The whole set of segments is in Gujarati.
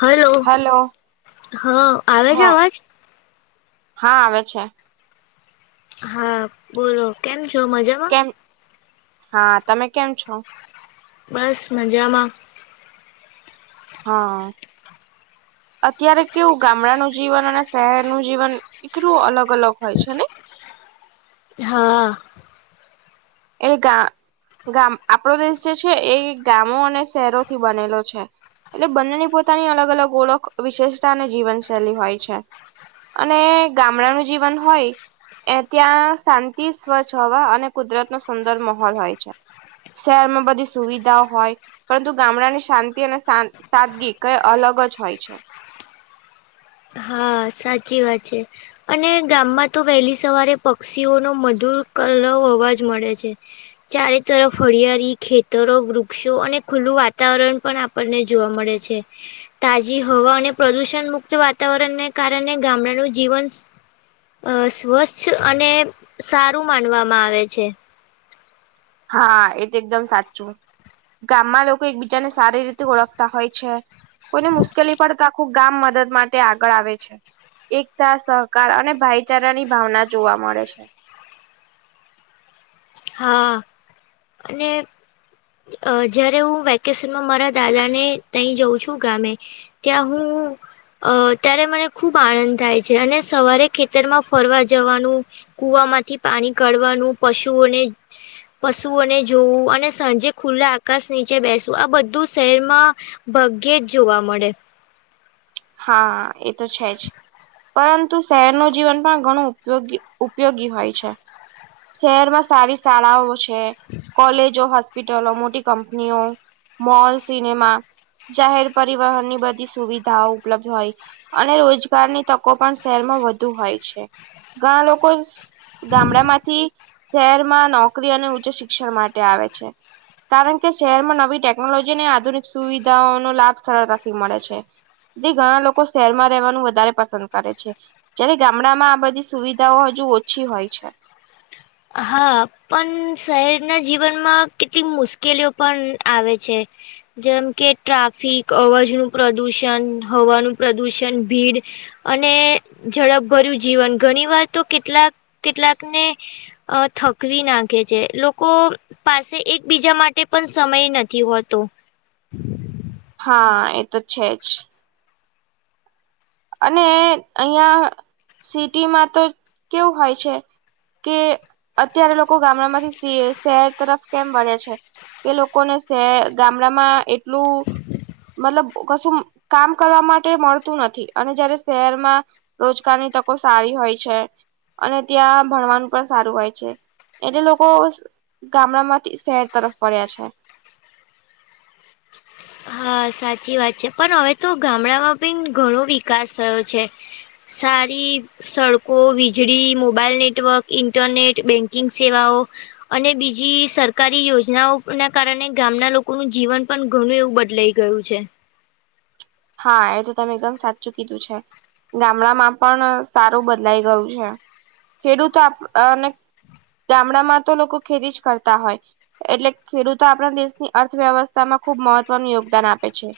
હલો હેલો હા આવે છે હા અવાજ હા આવે છે હા બોલો કેમ છો મજામાં કેમ હા તમે કેમ છો બસ મજામાં હા અત્યારે કેવું ગામડાનું જીવન અને શહેરનું જીવન એટલુ અલગ અલગ હોય છે ને હા એ ગ ગામ આપણો દેશ જે છે એ ગામો અને શહેરોથી બનેલો છે. એટલે બંનેની પોતાની અલગ અલગ ઓળખ વિશેષતા અને જીવનશૈલી હોય છે. અને ગામડાનું જીવન હોય. એ ત્યાં શાંતિ સ્વચ્છ હવા અને કુદરત નો સુંદર માહોલ હોય છે. શહેરમાં બધી સુવિધાઓ હોય. પરંતુ ગામડાની શાંતિ અને સાદગી કઈ અલગ જ હોય છે. હ સાચી વાત છે. અને ગામમાં તો વહેલી સવારે પક્ષીઓનો મધુર કર અવાજ મળે છે. ચારે તરફ હળિયાળી ખેતરો વૃક્ષો અને ખુલ્લું વાતાવરણ પણ ને જોવા મળે છે તાજી હવા અને પ્રદુષણ મુક્ત વાતાવરણને કારણે ગામડાનું જીવન અ સ્વચ્છ અને સારું માનવામાં આવે છે. હા એ તો એકદમ સાચું ગામમાં લોકો એકબીજાને સારી રીતે ઓળખતા હોય છે. કોઈને મુશ્કેલી પડે તો આખું ગામ મદદ માટે આગળ આવે છે. એકતા સહકાર અને ભાઈચારા ની ભાવના જોવા મળે છે. હા અને અ જયારે હું વેકેશનમાં મારા દાદા ને તં જાઉં છુ, ગામે ત્યાં હુ અ ત્યારે મને ખુબ આનંદ થાય છે, અને સવારે ખેતરમાં ફરવા જવાનું કુવામાંથી પાણી કાઢવાનું પશુઓને પશુઓને જોવું અને સાંજે ખુલ્લા આકાશ નીચે બેસવું આ બધું શહેરમાં ભગ્યે જ જોવા મળે હા એ તો છે જ પરંતુ શહેરનું જીવન પણ ઘણું ઉપયોગી ઉપયોગી હોય છે. શહેરમાં સારી શાળાઓ છે, કોલેજો હોસ્પિટલો મોટી કંપનીઓ મોલ સિનેમા જાહેર પરિવહન ની બધી સુવિધાઓ ઉપલબ્ધ હોય અને રોજગારની તકો પણ શહેરમાં વધુ હોય છે. ઘણા લોકો ગામડા માંથી શહેરમાં નોકરી અને ઉચ્ચ શિક્ષણ માટે આવે છે. કારણ કે શહેરમાં નવી ટેકનોલોજી અને આધુનિક સુવિધાઓનો લાભ સરળતાથી મળે છે. જે ઘણા લોકો શહેરમાં રહેવાનું વધારે પસંદ કરે છે. જયારે ગામડામાં આ બધી સુવિધાઓ હજુ ઓછી હોય છે. હા પણ શહેરના જીવનમાં કેટલીક મુશ્કેલીઓ પણ આવે છે. જેમ કે ટ્રાફિક અવાજ ન પ્રદુષણ હવાનું પ્રદુષણ ભીડ અને ઝડપભર્યું જીવન ઘણી વાર તો કેટલાક કેટલાકને અ થકવી નાખે છે, લોકો પાસે એકબીજા માટે પણ સમય નથી હોતો. હા એ તો છે જ અને અહિયાં સિટીમાં તો કેવું હોય છે. કે અત્યારે લોકો ગામડા માંથી શહેર તરફ કેમ બને છે. કે લોકો ને છે ગામડામાં એટલું મતલબ કશું કામ કરવા માટે મળતું નથી. અને જયારે શહેરમાં રોજગારની તકો સારી હોય છે અને ત્યાં ભણવાનું પણ સારું હોય છે એટલે લોકો ગામડા માંથી શહેર તરફ વળ્યા છે. હા સાચી વાત છે પણ હવે તો ગામડામાં પણ ઘણો વિકાસ થયો છે. સારી સડકો વીજળી મોબાઈલ નેટવર્ક ઇન્ટરનેટ બેંકિંગ સેવાઓ અને બીજી સરકારી યોજનાઓ ના કારણે ગામના લોકોનું જીવન પણ ઘણું એવું બદ લઈ ગયું છે હા એ તો તમે એકદમ સાચું કીધું છે ગામડામાં પણ સારું બદલાઈ ગયું છે ખેડૂત અને ગામડામાં તો લોકો ખેતી જ કરતા હોય. એટલે ખેડૂતો આપણા દેશની અર્થવ્યવસ્થામાં ખુબ મહત્વનું યોગદાન આપે છે.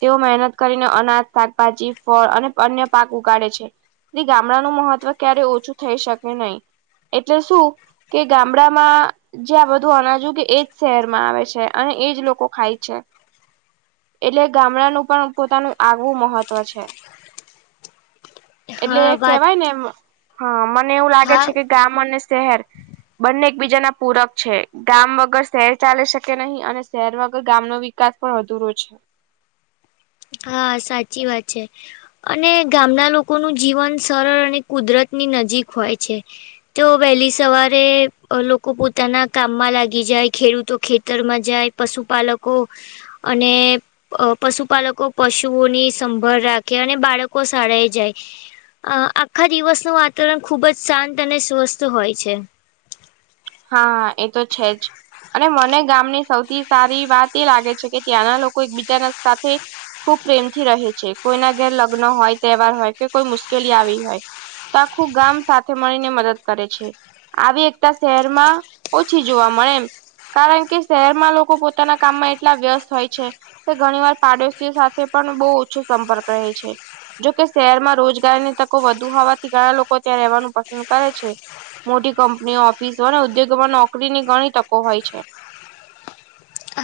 તેઓ મહેનત કરીને અનાજ શાકભાજી ફળ અને અન્ય પાક ઉગાડે છે. ગામડાનું મહત્વ ક્યારે ઓછું થઈ શકે નહી એટલે શું કે ગામડામાં જ્યાં બધું અનાજુ કે એજ શહેરમાં આવે છે, અને એજ લોકો ખાય છે. એટલે ગામડાનું પણ પોતાનું આગવું મહત્વ છે, એટલે હા વાત કેવાય ને એમ હ મને એવું લાગે છે, હા કે ગામ અને શહેર બંને એકબીજા ના પૂરક છે, ગામ વગર શહેર ચાલે શકે નહીં અને શહેર વગર ગામ નો વિ કાસ પણ અધુરો છે. હા સાચી વાત છે. અને ગામના લોકોનું જીવન સરળ અને કુદરતની નજીક હોય છે. તો વહેલી સવારે લોકો પોતાના કામમાં લાગી જાય, ખેડૂતો ખેતરમાં જાય પશુપાલકો અને પશુપાલકો પશુઓની સંભળ રાખે અને બાળકો શાળાએ જાય અ આખા દિવસનું વાતાવરણ ખુબ જ શાંત અને સ્વસ્થ હોય છે. હા, એ તો છે જ અને મને ગામની સૌથી સારી વાત એ લાગે છે કે ત્યાંના લોકો એકબીચારા સાથે ખૂબ પ્રેમથી રહે છે. કોઈના ઘેર લગ્ન હોય તહેવાર હોય કે કોઈ મુશ્કેલી આવી હોય આખું ગામ સાથે મળીને મદદ કરે છે. આવી એકતા શહેરમાં ઓછી જોવા મળે એમ કારણ કે શહેરમાં લોકો પોતાના કામમાં એટલા વ્યસ્ત હોય છે તે ઘણી વાર પાડોશીઓ સાથે પણ બહુ ઓછો સંપર્ક રહે છે. જોકે શહેરમાં રોજગારની તકો વધુ હોવાથી ઘણા લોકો ત્યાં રહેવાનું પસંદ કરે છે. મોટી કંપનીઓ, ઓફિસો અને ઉદ્યોગોમાં નોકરીની ઘણી તકો હોય છે.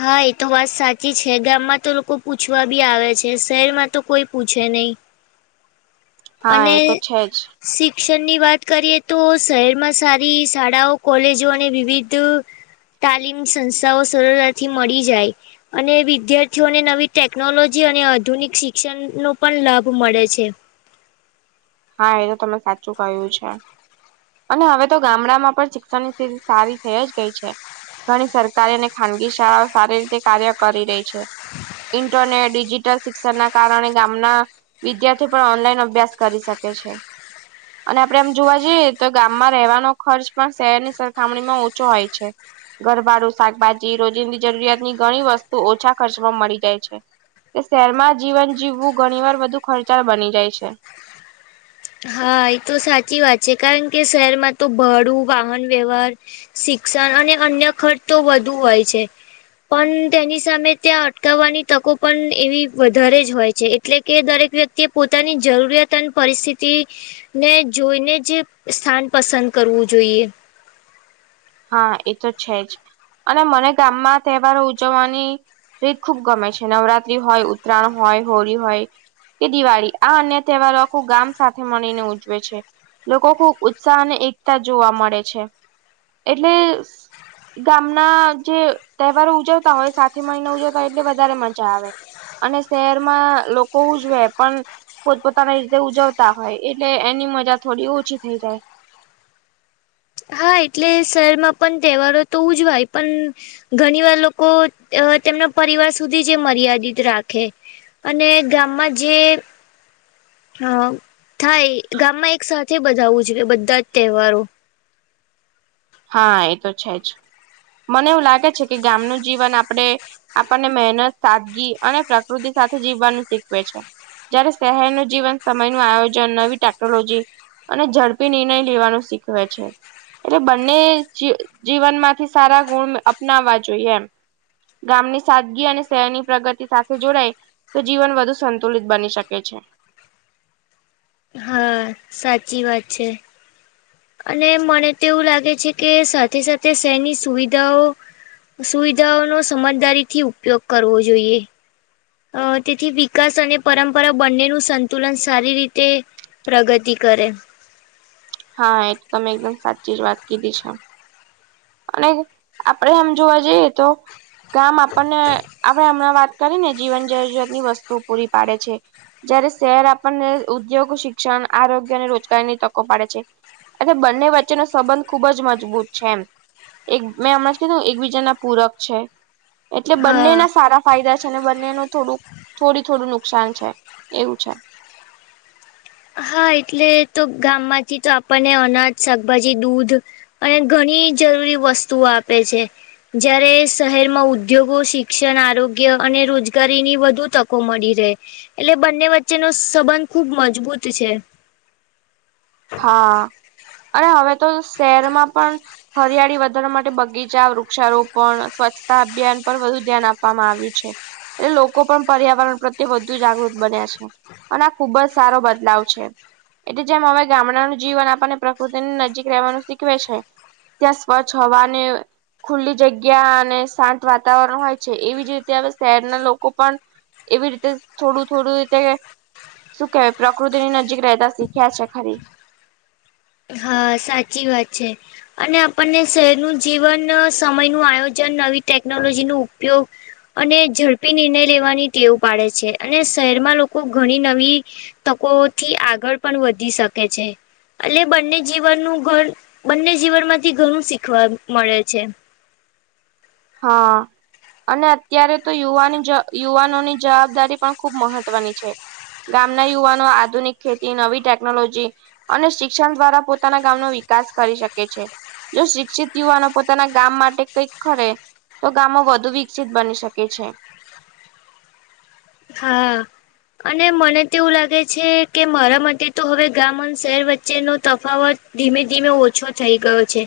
હા ઇ તો વાત સાચી છે ગામમાં તો લોકો પૂછવા બી આવે છે શહેરમાં તો કોઈ પૂછે નઈ. અને હા એ તો છે જ શિક્ષણની વાત કરીએ તો શહેરમાં સારી શાળાઓ કોલેજો અને વિવિધ તાલીમ સંસાઓ સરળતાથી મળી જાય અને વિદ્યાર્થીઓને નવી ટેકનોલોજી અને આધુનિક શિક્ષણ નો પણ લાભ મળે છે. હા એ તો તમે સાચું કયું છે. અને હવે તો ગામડામાં પણ શિક્ષણની સ્થિતિ સારી થઈ જ ગઈ છે. ઘણી સરકારી અને ખાનગી શાળાઓ સારી રીતે કાર્ય કરી રહી છે. ઇન્ટરને ડિજિટલ શિક્ષણના કારણે ગામના વિદ્યાર્થી પણ ઓનલાઈન અભ્યાસ કરી શકે છે. અને આપડે એમ જોવા જઈએ તો ગામમાં રહેવાનો ખર્ચ પણ શહેરની સરખામણીમાં ઓછો હોય છે. ઘરભાડું, શાકભાજી રોજિંદી જરૂરિયાતની ઘણી વસ્તુ ઓછા ખર્ચમાં મળી જાય છે. તે શહેરમાં જીવન જીવવું ઘણી વાર બધુ ખર્ચાળ બની જાય છે. હા એ તો સાચી વાત છે કારણ કે શહેરમાં તો ભડું, વાહન વ્યવહાર શિક્ષણ અને અન્ય ખર્ચ તો વધુ હોય છે. પન તેની સામે ત્યાં અટકાવવાની તકો પણ એવી વધારે જ હોય છે. અ એટલે કે દરેક વ્યક્તિએ પોતાની જરૂરિયાત અને પરિસ્થિ તિ ને જોઈને જ સ્થાન પસંદ કરવું જોઈએ. હા એ તો છે જ. અને મને ગામમાં તહેવારો ઉજવવાની રીત ખુબ ગમે છે નવરાત્રી હોય ઉતરાણ હોય હોળી હોય. કે દિવાળી આ અન્ય તહેવારો આખું ગામ સાથે મળીને ઉજવે છે. લોકો ખુબ ઉત્સાહ અને એકતા જોવા મળે છે. એટલે સ ગામના જે તહેવારો ઉજવતા હોય સાથે મળીને ઉજવતા હોય એટલે વધારે મજા આવે. અને શહેરમાં લોકો ઉજવે પણ પોતપોતાની રીતે ઉજવતા હોય એટલે એની મજા થોડી ઓછી થઈ જાય. હા એટલે શહેરમાં પણ તહેવારો તો ઉજવાય પણ ઘણી વાર લોકો તેમના પરિવાર સુધી જે મર્યાદિત રાખે અને ગામમાં જીયે હા થાય ગામમાં એક સાથે બધા આવવું જોઈએ બધા જ તહેવારો હા એ તો છે જ મને એવું લાગે છે કે ગામનું જીવન આપડે આપણને મહેનત સાદગી અને પ્રકૃતિ સાથે જીવવાનું શીખવે છે જયારે શહેરનું જીવન સમય નું આયોજન નવી ટેકનોલોજી અને ઝડપી નિર્ણય લેવાનું શીખવે છે એટલે જીવનમાંથી સારા ગુણ અપનાવવા જોઈએ એમ ગામની સાદગી અને શહેરની પ્રગતિ સાથે જોડાય તો જીવન વધુ સંતુલિત બની શકે છે હા સાચી વાત છે અને મને તો એવું લાગે છે કે સાથે સાથે શહેરની સુવિધાઓ સુવિધાઓનો સમજદારી થી ઉપયોગ કરવો જોઈએ અ તેથી વિકાસ અને પરંપરા બંનેનું સંતુલન સારી રીતે પ્રગતિ કરે હા એ તો તમે એકદમ સાચી જ વાત કીધી છે અને આપણેે આમ જોવા જઈએ તો ગામ આપણને આપણે હમણાં વાત કરીને જીવન જરૂરિયાત ની વસ્તુ પૂરી પાડે છે જયારે શહેર આપણને ઉદ્યોગ શિક્ષણ આરોગ્ય અને રોજગારીની તકો પાડે છે એ બંને વચ્ચેનો સંબંધ ખુબ જ મજબૂત છે એમ એક મેં હમણાં જ કીધું એકબીજા ના પૂરક છે એટલે બંને હા ના સારા ફાયદા છે ને બંને ન થોડું થોડું થોડું નુકસાન છે એવું છે હા એટલે તો ગામમાંથી તો આપણને અનાજ શાકભાજી દૂધ અને ઘણી જરૂરી વસ્તુઓ આપે છે જયારે શહેરમાં ઉદ્યોગો શિક્ષણ આરોગ્ય અને રોજગારીની વધુ તકો મળી રહે એટલે બંને વચ્ચેનો સંબંધ ખુબ મજબૂત છે હા અને હવે તો શહેરમાં પણ હરિયાળી વધારા માટે બગીચા વૃક્ષારોપણ સ્વચ્છતા અભિયાન પર વધુ ધ્યાન આપવામાં આવ્યું છે એટલે લોકો પણ પર્યાવરણ પ્રત્યે વધુ જાગૃત બન્યા છે અને ખુબ જ સારો બદલાવ છે એટલે જેમ અમે ગામડાનું જીવન આપણને પ્રકૃતિની નજીક રહેવાનું શીખવે છે ત્યાં સ્વચ્છ હવાને ખુલ્લી જગ્યા અને શાંત વાતાવરણ હોય છે એવી જ રીતે હવે શહેરના લોકો પણ એવી રીતે થોડું થોડું રીતે શું કેહેવાય પ્રકૃતિની નજીક રહેતા શીખ્યા છે ખરી હા સાચી વાત છે અને આપણને શહેરનું જીવન સમય નું આયોજન નવી ટેકનોલોજી ન ઉપયોગ અને ઝડપી નિર્ણય લેવાની ટેવ પાડે છે અને શહેરમાં લોકો ઘણી નવી તકો થી આગળ પણ વધી શકે છે એટલે બંને જીવનનું ઘ બંને જીવન માંથી ઘણું શીખવા મળે છે હા અને અત્યારે તો યુવાની યુવાનોની જવાબદારી પણ ખૂબ મહત્વની છે ગામના યુવાનો આધુનિક ખેતી નવી ટેકનોલોજી અને શિક્ષણ દ્વારા પોતાના ગામનો વિકાસ કરી શકે છે જો શિક્ષિત યુવાનો પોતાના ગામ માટે કઈક ખરે તો ગામો વધુ વિકસિત બની શકે છે હા. અને મને તોવું લાગે છે કે મારા માટે તો હવે ગામ અને શહેર વચ્ચેનો તફાવત- - ધીમે ધીમે ઓછો થઈ ગયો છે.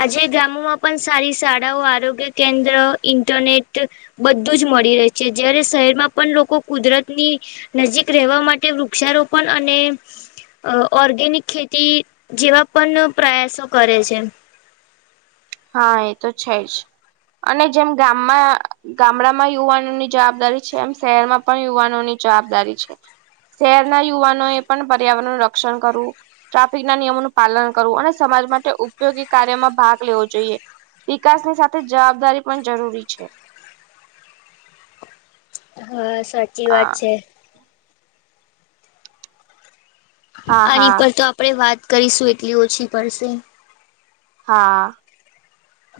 આજે ગામોમાં પણ સારી શાળાઓ આરોગ્ય કેન્દ્ર ઇન્ટરનેટ- - બધું જ મળી રહે છે જયારે શહેરમાં- - પણ લોકો કુદરત ની નજીક રહેવા માટે વૃક્ષારોપણ અને- - અ ઓર્ગેનિક ખેતી જેવા પણ પ્રયાસો કરે છે હા, એ તો છે જ અને જેમ ગામમાં- - ગામડામાં યુવાનો ની જવાબદારી છે એમ શહેર માં પણ યુવાનોની જવાબદારી છે શહેરના યુવાનો એ પણ પર્યાવરણ ન રક્ષણ કરવું ટ્રાફિક ના નિયમોનું પાલન કરવું અને સમાજ માટે ઉપયોગી કાર્યમાં ભાગ લેવો જો જોઈએ, વિકાસ ની સાથે જવાબદારી પણ જરૂરી છે હા, સાચી વાત હા છે હા આની હા પર તો આપણેે વાત કરીશું એટલી ઓછી પડશે હા,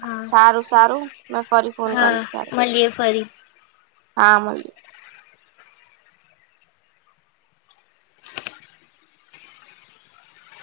હા સારું સારું મે ફરી ફોન કરીશ ત્યારે હલીએ ફરી હા, મળીએ